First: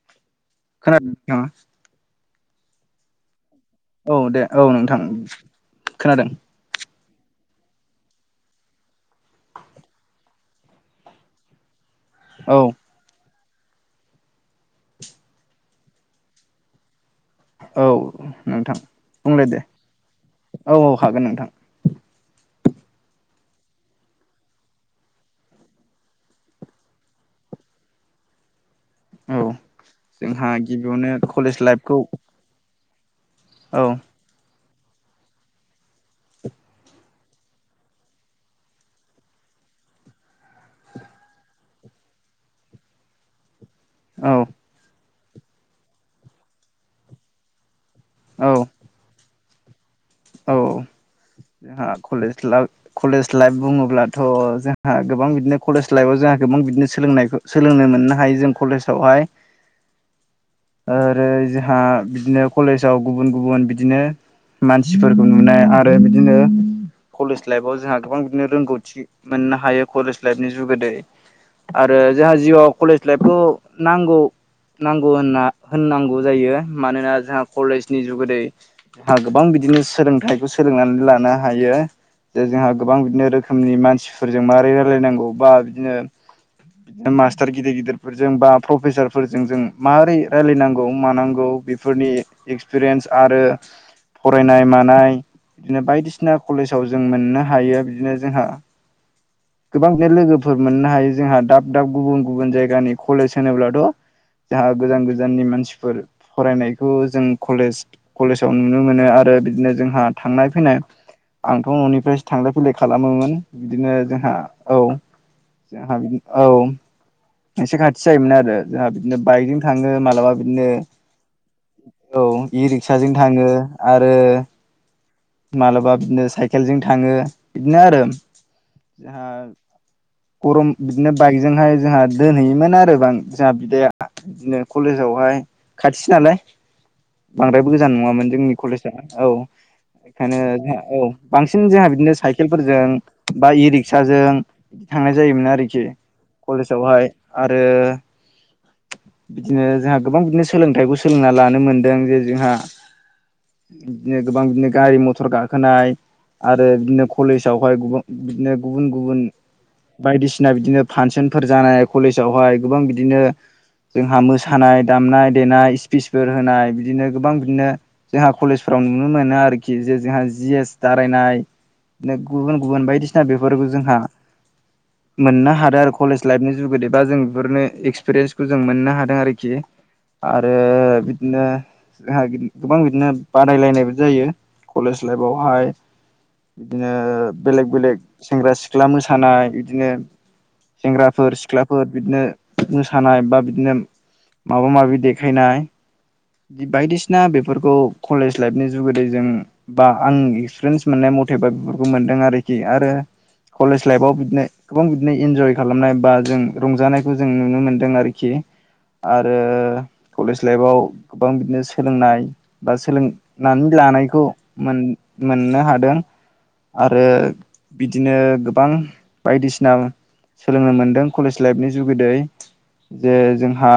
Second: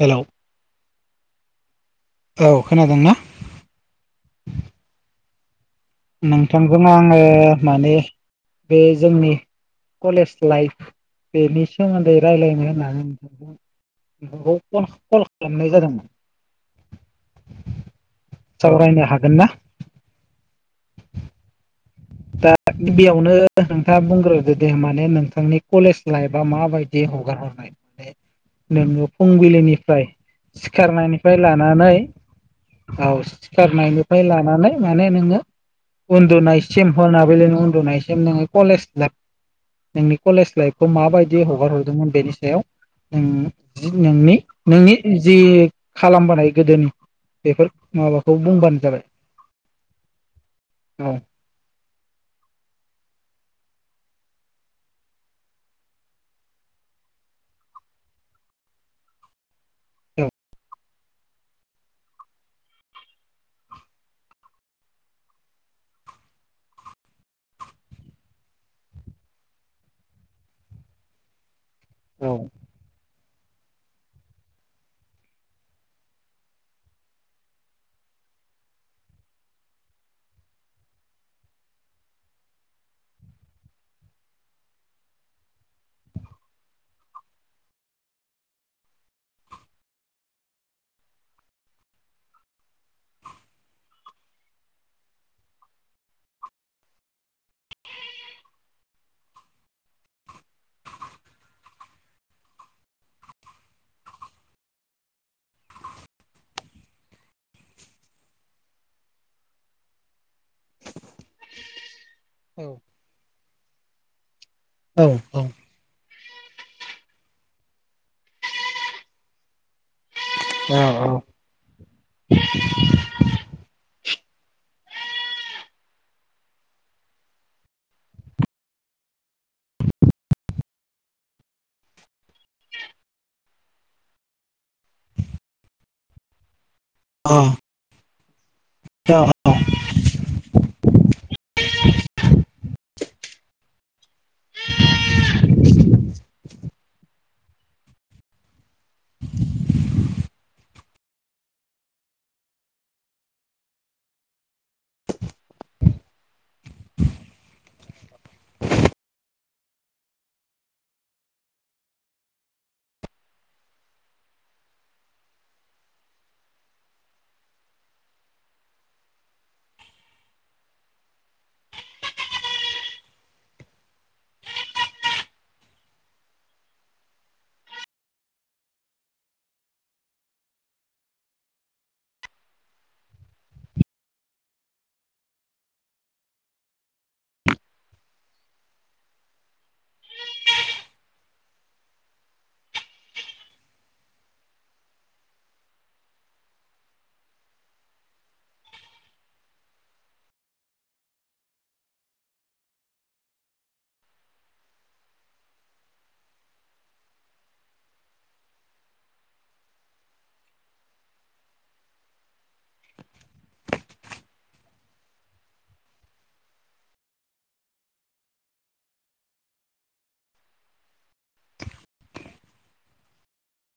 हेल' । खोनादों नोंथाङा? औ खोनादोंना? औ दे औ नोंथां । नोंथांखौ मा आंङो माने बे जोंनि कलेज लाइफ बेनि सोमोन्दै औ रायलायनो होननानै नोंथांखौ नोंथांखौ फन कल खालामनाय जादोंमोन । औ नोंथां ना बुंलाय दे औ औ हागोन नोंथां । दा गिबियावनो नोंथाङा बुंग्रोदो दे माने नोंथांनि कलेज लाइफआ माबायदि हगार हरनाय माने नोङो औ फुंबिलिनिफ्राय जोंहा गिबियावनो सिखारनायनिफ्राय कलेज लानानै लाइफखौ [unintelligible] औ सिखारनायनिफ्राय लानानै माने नोङो उन्दुनायसिम मोनाबिलि उन्दुनायसिम नोङो कलेज लाइफ नोंनि कलेज लाइफखौ माबायदि हगार हरदोंमोन बेनि सायाव नों औ नोंनि नोंनि जि खालामबोनाय गोदोनि बेफोर माबाखौ औ बुंबानो जाबाय। औ औ जोंहा कलेज ला कलेज लाइफ बुङो बुङो अब्लाथ' जोंहा गोबां बिदिनो कलेज लाइफआव जोंहा गोबां बिदिनो सोलोंनायखौ सोलोंनो मोननो हायो जों कलेज बेवहाय। औ ओरै जोंहा बिदिनो कलेजाव गुबुन गुबुन बिदिनो मानसि मानसिफोरखौ नुनाय आरो बिदिनो कलेज लाइफाव जोंहा गोबां बिदिनो रोंगौथि मोननो हायो कलेज लाइफनि जुगोदै आरो औ जोंहा औ जिउआव कलेज लाइफ खौ नांगौ। नांगौ होनना होननांगौ जायो मानोना जोंहा कलेजनि जुगैदै जोंहा गोबां बिदि बिदिनो सोलोंथाइखौ सोलोंनानै लानो हायो। जे जोंहा गोबां बिदिनो रोखोमनि मानसिफोरजों मारै रायलायनांगौ बा बिदिनो बिदिनो मास्टार गिदिर गिदिरफोरजों बा प्रफेसारफोरजों जों मारै रायलायनांगौ मानांगौ बेफोरनि एक्सपिरियेन्स आरो फरायनाय मानाय बिदिनो बायदिसिना कलेजाव जों मोननो हायो बिदिनो जोंहा गोबां बे लोगोफोर मोननो हायो जोंहा दाब दाब गुबुन गुबुन जायगानि कलेज होनोब्लाथ' जोंहा गोजान गोजाननि मानसिफोर फरायनायखौ जों कलेज कलेजाव नुनो। नुनो मोनो आरो बिदिनो जोंहा थांनाय फैनाय आंथ' न'निफ्रायसो थांलाय फैलाय औ खालामोमोन। बिदिनो जोंहा औ जोंहा बिदि औ एसे खाथि जायोमोन आरो जोंहा बिदिनो बाइकजों थाङो मालाबा बिदिनो औ औ इ रिक्साजों थाङो आरो मालाबा बिदिनो साइकेलजों थाङो बिदिनो आरो जोंहा गरम बिदिनो बाइकजोंहाय जोंहा दोनहैयोमोन आरोबां जोंहा बिदाया बिदिनो कलेजाव। हाय खाथि नालाय औ बांद्रायबो गोजान नङामोन जोंनि कलेजआ औ। नो औ बांसिन जोंहा बिदिनो साइकेल फोरजों बा इ रिक्सा साजों बिदि थांनाय जायोमोन आरोखि कलेजावहाय आरो बिदिनो जोंहा गोबां बिदिनो सोलोंथाइखौ सोलोंना लानो मोनदों जे जोंहा बिदिनो गोबां बिदिनो गारि मथर गाखोनाय आरो बिदिनो कलेजआवहाय बिदिनो गुबुन गुबुन बायदिसिना बिदिनो फांसनफोर जानाय कलेजावहाय गोबां बिदिनो जोंहा मोसानाय दामनाय देनाय स्पिसफोर होनाय बिदिनो गोबां बिदिनो जोंहा कलेजफ्राव आव नुनो मोनो आरोखि जे जोंहा जि एस दारायनाय। बिदिनो गुबुन गुबुन बायदिसिना बेफोरखौ जोंहा मोननो हादों आरो कलेज लाइफनि जुगेदि बा जों बेफोरनो एक्सपिरियेन्सखौ जों मोननो हादों आरोखि। आरो बिदिनो जोंहा गोबां बिदिनो बादायलायनायबो जायो। कलेज लाइफावहाय। बिदिनो बेलेग बेलेग सेंग्रा सिख्ला मोसानाय बिदिनो सेंग्राफोर सिख्लाफोर बिदिनो मोसानाय बा बिदिनो माबा माबि देखायनाय। बायदिसिना बेफोरखौ कलेज लाइफनि जुगैदै जों बा आं एक्सपिरियेन्स मोननाय मथेबा बेफोरखौ मोनदों आरोखि आरो कलेज लाइफआव बिदिनो गोबां बिदिनो इन्जय खालामनाय बा जों रंजानायखौ जों नुनो मोनदों आरोखि। आरो कलेज लाइफआव गोबां बिदिनो सोलोंनाय बा सोलोंनानै दोन जानायखौ मोन मोननो हादों। आरो बिदिनो गोबां बायदिसिना सोलोंनो मोन्दों। कलेज लाइफनि जुगिदै। जे जोंहा,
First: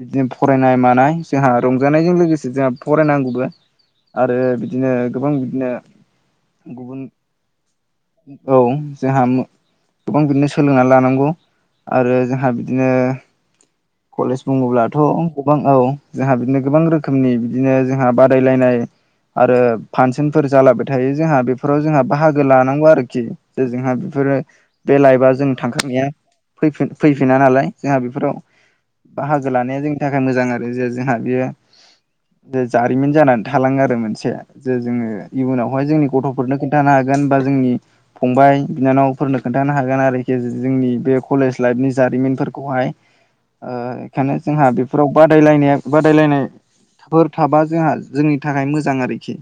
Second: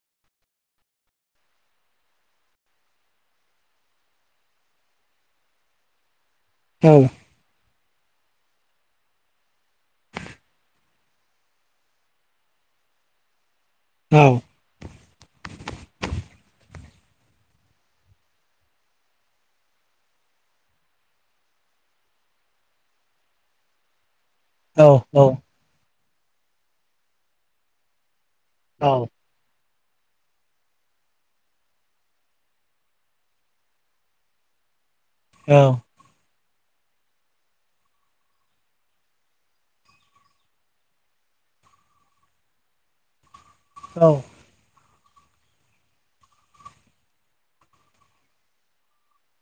बिदिनो फरायनाय-मानाय, जोंहा रंजानायजों लोगोसे जोंहा फरायनांगौबो। आरो बिदिनो गोबां बिदिनो, गुबुन- औ जोंहा मो- गोबां बिदिनो सोलोंनानै लानांगौ, आरो जोंहा बिदिनो, कलेज बुङो ब्लाथ' गोबां औ, जोंहा बिदिनो गोबां रोखोमनि बिदिनो जोंहा बादायलायनाय आरो फांसनफोर जालाबाय थायो जोंहा बेफोराव जोंहा बाहागो लानांगौ आरोखि, जे जोंहा बेफोरो, बे लाइफआ जों थांखांनाया फैफि-फैफिना नालाय जोंहा बेफोराव, बाहागो लानाया जों, बेनि थाखाय मोजां आरो जे जोंहा बेयो जे जारिमिन जानानै थालाङो आरो मोनसे जे, जोङो, इयुनावहाय जोंनि गथ', हरनो खोनथानो हागोन, बा जोंनि, फंबाय- बिनानफोरनो खोनथानो हागोन, आरोखि जोंनि बे, कलेज लाइफ जारिमिनफोरखौहाय ओ ओखायनो जों बेफ- फोराव बादायलायनाया- बादायलायनाय, फोर थाबा जोंहा जोंनि थाखाय मोजां आरोखि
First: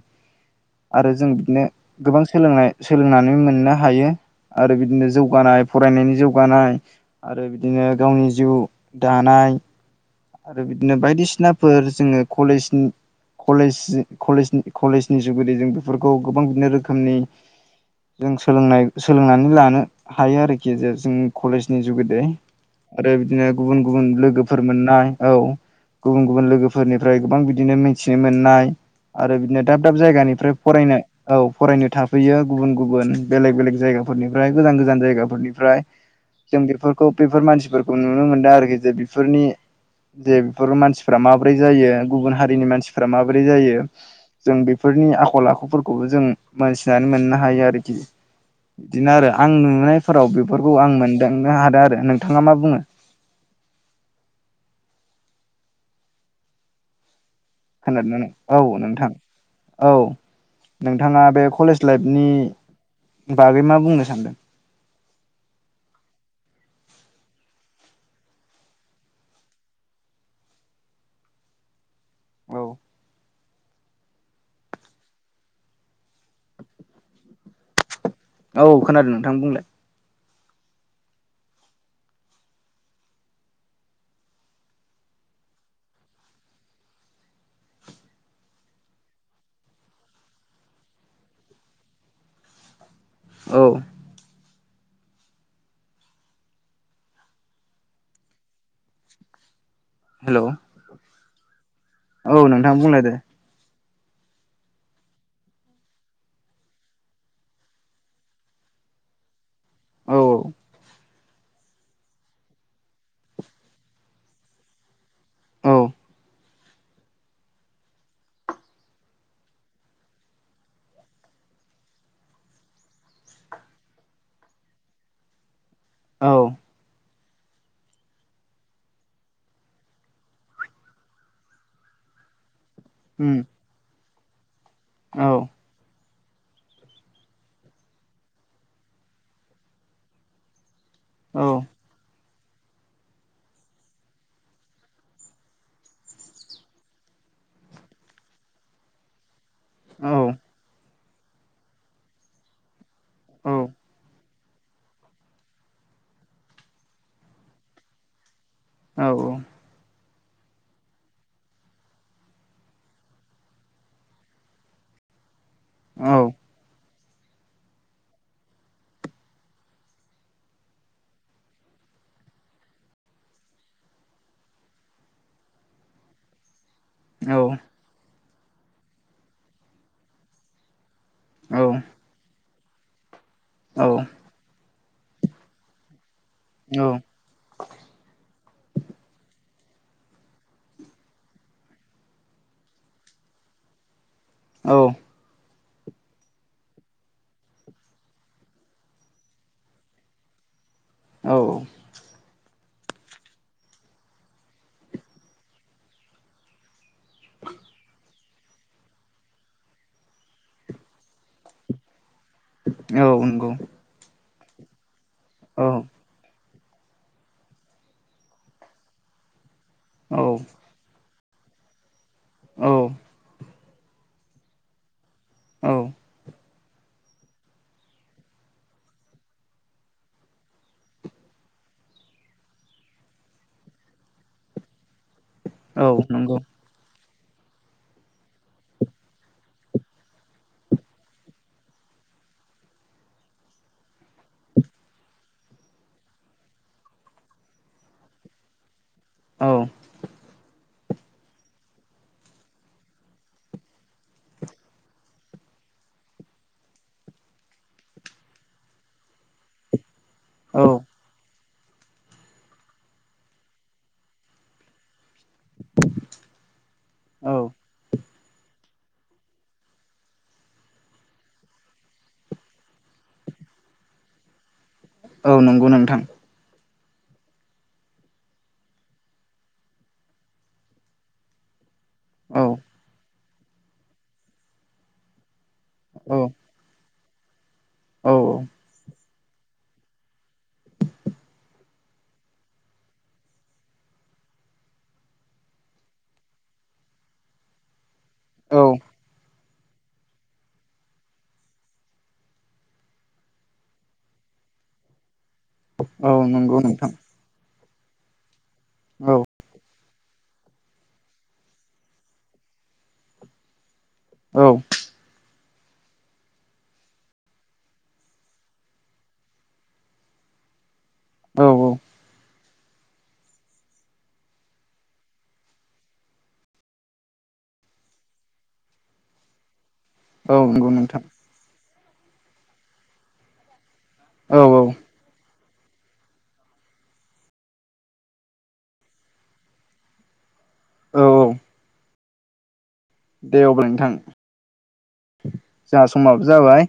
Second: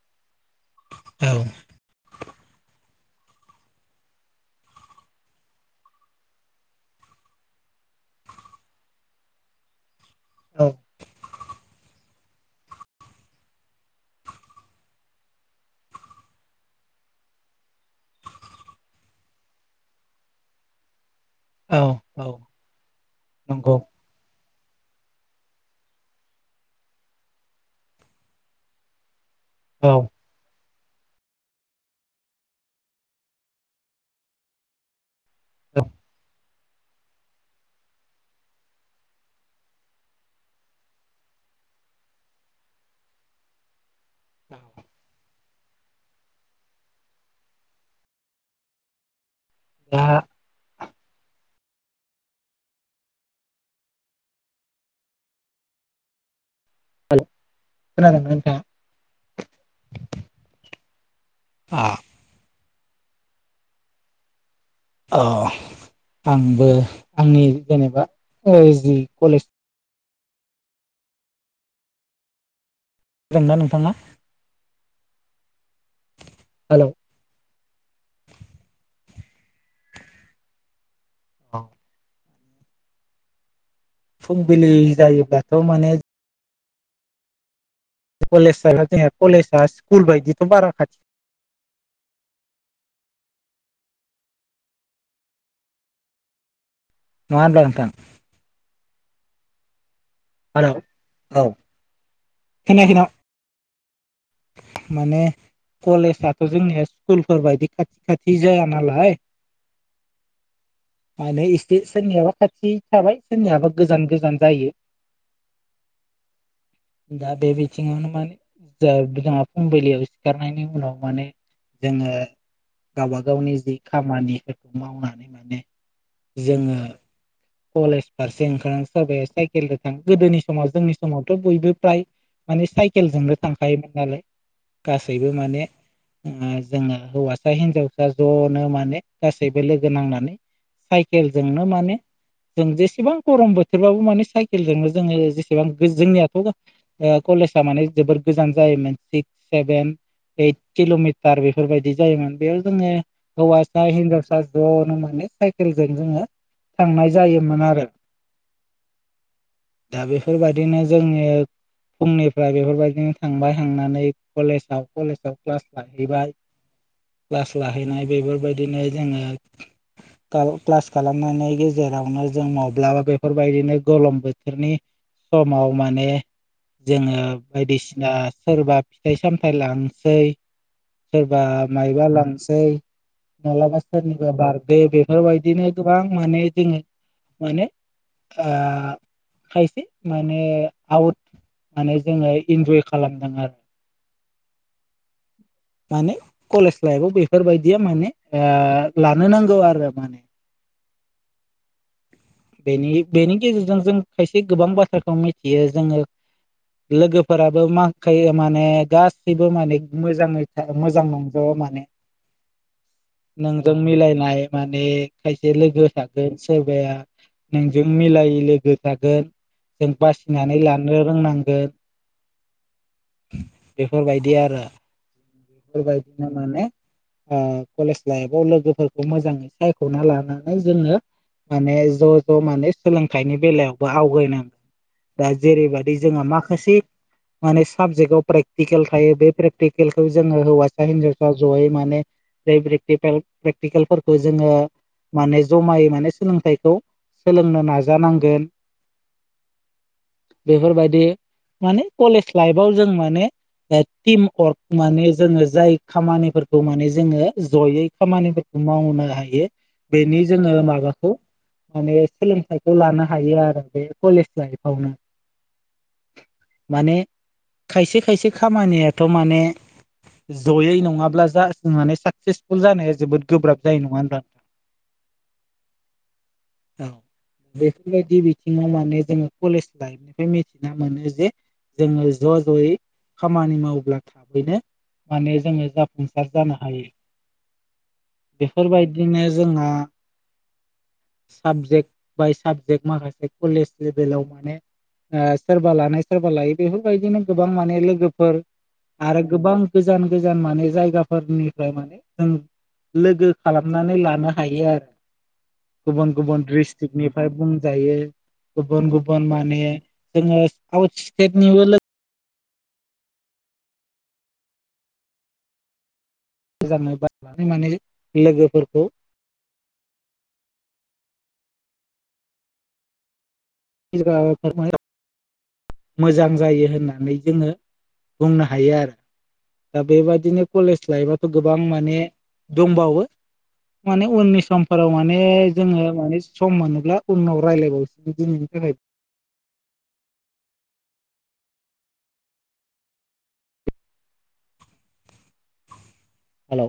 आरो जों औ बिदिनो गोबां, सोलोंनाय - सोलोंनानै मोननो हायो। आरो बिदिनो जौगानाय फरायनायनि जौगानाय आरो बिदिनो गावनि जिउ, दानाय आरो औ बिदिनो बायदिसिनाफोर जोङो कलेजनि, कलेजलेज कलेज कलेजनि जुगैदै जों बेफोरखौ गोबां बिदिनो रोखोमनि, जों सोलोंनाय-सोलोंनानै लानो हायो आरोखि जे जों, कलेजनि औ जुगिदै औ आरो बिदिनो नंगौ गुबुन-गुबुन लोगोफोर मोननाय, औ गुबुन-गुबुन लोगोफोरनिफ्राय गोबां बिदिनो मिथिनो मोननाय, आरो बिदिनो औ दाब-दाब जायगानिफ्राय, फरायनो औ फरायनो थाफैयो गुबुन-गुबुन, बेले- बेलेग जायगाफोरनिफ्राय गोजान-गोजान जायगा, निफ्राय जों बेफोरखौ बे मानसिफोरखौ नुनो मोनदों आरोखि जे बेफोरनि, जे बेफोर मानसिफोरा माबोरै जायो । गुबुन हारिनि मानसिफोरा माबोरै जायो। जों बेफोरनि आखल-आखु, न'फोरखौबो जों मोनथिनानै मोननो हायो आरोखि, बिदिनो आरो- आं दा नुनायफोराव बेफोरखौ आं मोन- मोनदांनोहादों आरो नोंथाङा मा बुङो? हाल' खोनादोंना नों, औ नोंथां, औ, नोंथाङा बे कलेज लाइफनि बागै, मा बुंनो सानदों? अह, आंबो, आंनि जेनेबा ओ जि कलेज, औ, -दोंना नोंथाङा? हेल' औ खोनादों नोंथां बुंलाय? औ, फुं बिलि जायोब्लाथ' माने, कलेज [unintelligible] कलेजआ स्कुल बायदिथ' बारा खाथि, औ, नङा होनब्ला नोंथां? हेल', औ औ नोंथां, खोनायाखै बुंलाय नामा? दे, माने, कलेजआथ' जोंनिया स्कुलफोर बायदि खाथि-खाथि जाया नालाय, औ, आरो एसे सोरनियाबा खाथि थाबाय सोरनियाबा गोजान गोजान जायो । औ दा बे बिथिंङावनो माने जा जोंहा फुंबिलियाव सिखारनायनि उनाव माने जोङो गावबा गावनि जि खामानिफोरखौ मावनानै माने औ जोङो कलेज फारसे ओंखार सोरबाया साइकेलजों थां गोदोनि समाव जोंनि समावथ' बयबो प्राय माने उम साइकेलजोंनो थांखायोमोन नालाय । औ गासैबो माने ओ जोङो हौवासा हिनजावसा ज'नो माने गासैबो लोगो नांनानै औ साइकेलजोंनो माने जों जेसेबां गरम बोथोरबाबो माने साइकेलजोंनो जोङो जेसेबां गो जोंनियाथ' ओ कले लेजा माने जोबोर गोजान जायोमोन सिक्स सेभेन औ ओइद किल' मि टार बेफोरबायदि जायोमोन बेयाव जोङो औ हौवासा हिनजावसा ज'नो माने साइकेलजों जोङो थांनाय जायोमोन आरो । औ औ दा बेफोरबायदिनो जोङो फुंनिफ्राय बेफोरबायदिनो थांबाय थांनानै कलेजाव कलेजाव क्लास औ लाहैबाय क्लास लाहैनाय बेफोरबायदिनो जोङो काल क्लास खालामनानै गे जेरावनो जों माब्लाबा बेफोरबायदिनो गोलोम बोथोरनि समाव माने जोङो औ बायदिसिना सोरबा फिथाइ सामथाइ लांनोसै सोरबा औ मायबा लांसै मालाबा औ सोरनिबा बार दे बेफोरबायदिनो गोबां माने जोङो औ माने ओ खायसे माने आउट माने जोङो इन्जय खालामदों आरो । औ माने कलेज लाइफआव बेफोरबायदिया माने ओ लानो नांगौ आरो माने । [inaudible] औ बेनि बेनि गेजेरजों जों खायसे गोबां बाथ्राखौ मिथियो जोङो लोगोफोराबो माखायो माने गासैबो माने मोजाङै मोजां नंजोबा माने औ । नंगौ नोंजों मिलायनाय माने खायसे औ लोगो था सोरबाया नोंजों मिलायै लोगो थागोन जों औ बासिनानै लानो रोंनांगोन । औ बेफोरबायदि आरो औ बेफोरबायदिनो माने ओ कलेज लाइफआव लोगोफोरखौ मोजाङै सायख'ना लानानै जोङो माने ज' ज' माने सोलोंथाइनि बेलायावबो आवगायनां दा औ जेरैबायदि जोङा नंगौ माखासे माने साबजेक्टआव प्रेकटिकेल थायो बे प्रेकटिकेलखौ जोङो हौवासा हिनजावसा जयै माने बेे प्रेक्टिकेल प्रेक्टिकेलफोरखौ जोङो माने जमायै माने सोलोंथाइखौ सोलोंनो नाजानांगोन । औ बेफोरबायदि माने कलेज लाइफआव जों माने टिम वर्क माने जोङो जाय खामानिफोरखौ माने जोङो जयै खामानि मावनो हायो बेनि जोङो औ मा माने सोलोंथाइखौ लानो हायो आरो बे कलेज लाइफआवनो । माने औ खायसे खायसे खामानियाथ' माने जयै नङाब्ला जा माने साकसेसफुल जानाया जोबोद गोब्राब जायो नङा होनबा? औ नंगौ नोंथां औ बेफोरबायदि बिथिङाव माने जोङो कलेज लाइफ निफ्राय मिथिना मोनो जे जोङो ज' औ ज'यै खामानि मावब्ला थाबैनो माने जोङो औ जाफुंसार जानो हायो औ बेफोरबायदिनो जोंहा साबजेक्ट बाय साबजेक्ट माखासे कलेज लेभेलाव माने ओ सोरबा लानाय सोरबा लायै बेफोरबायदिनो गोबां माने लोगोफोर औ आरो गोबां गोजान गोजान माने जायगाफोरनिफ्राय माने जों लोगो खालामनानै लानो हायो आरो औ गुबुन गुबुन नंगौ नोंथां ड्रिसटिकनिफ्राय बुंजायो गुबुन औ गुबुन माने जोङो आउट स्टेटनिबो लो औ [unintelligible] माने लोगोफोरखौ औ [unintelligible] मोजां जायो होननानै जोङो बुंनो हायो आरो दा औ बेबायदिनो नंगौ कलेज नोंथां लाइफआथ' गोबां माने दंबावो माने औ उननि समफोराव माने जोङो माने सम मोनोब्ला उनाव रायलायबावसै दिनैनि थाखाय औ औ दे अब्ला नोंथां जोंहा समाबो हेल' जाबाय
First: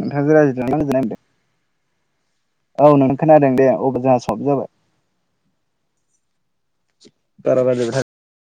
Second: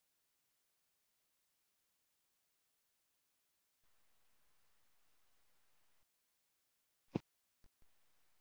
नोंथांजों रायज्लायनानै गोजोननाय मोनदों औ नोंथां खोनादों दे अब्ला जोंहा सब जाबाय [unintelligible]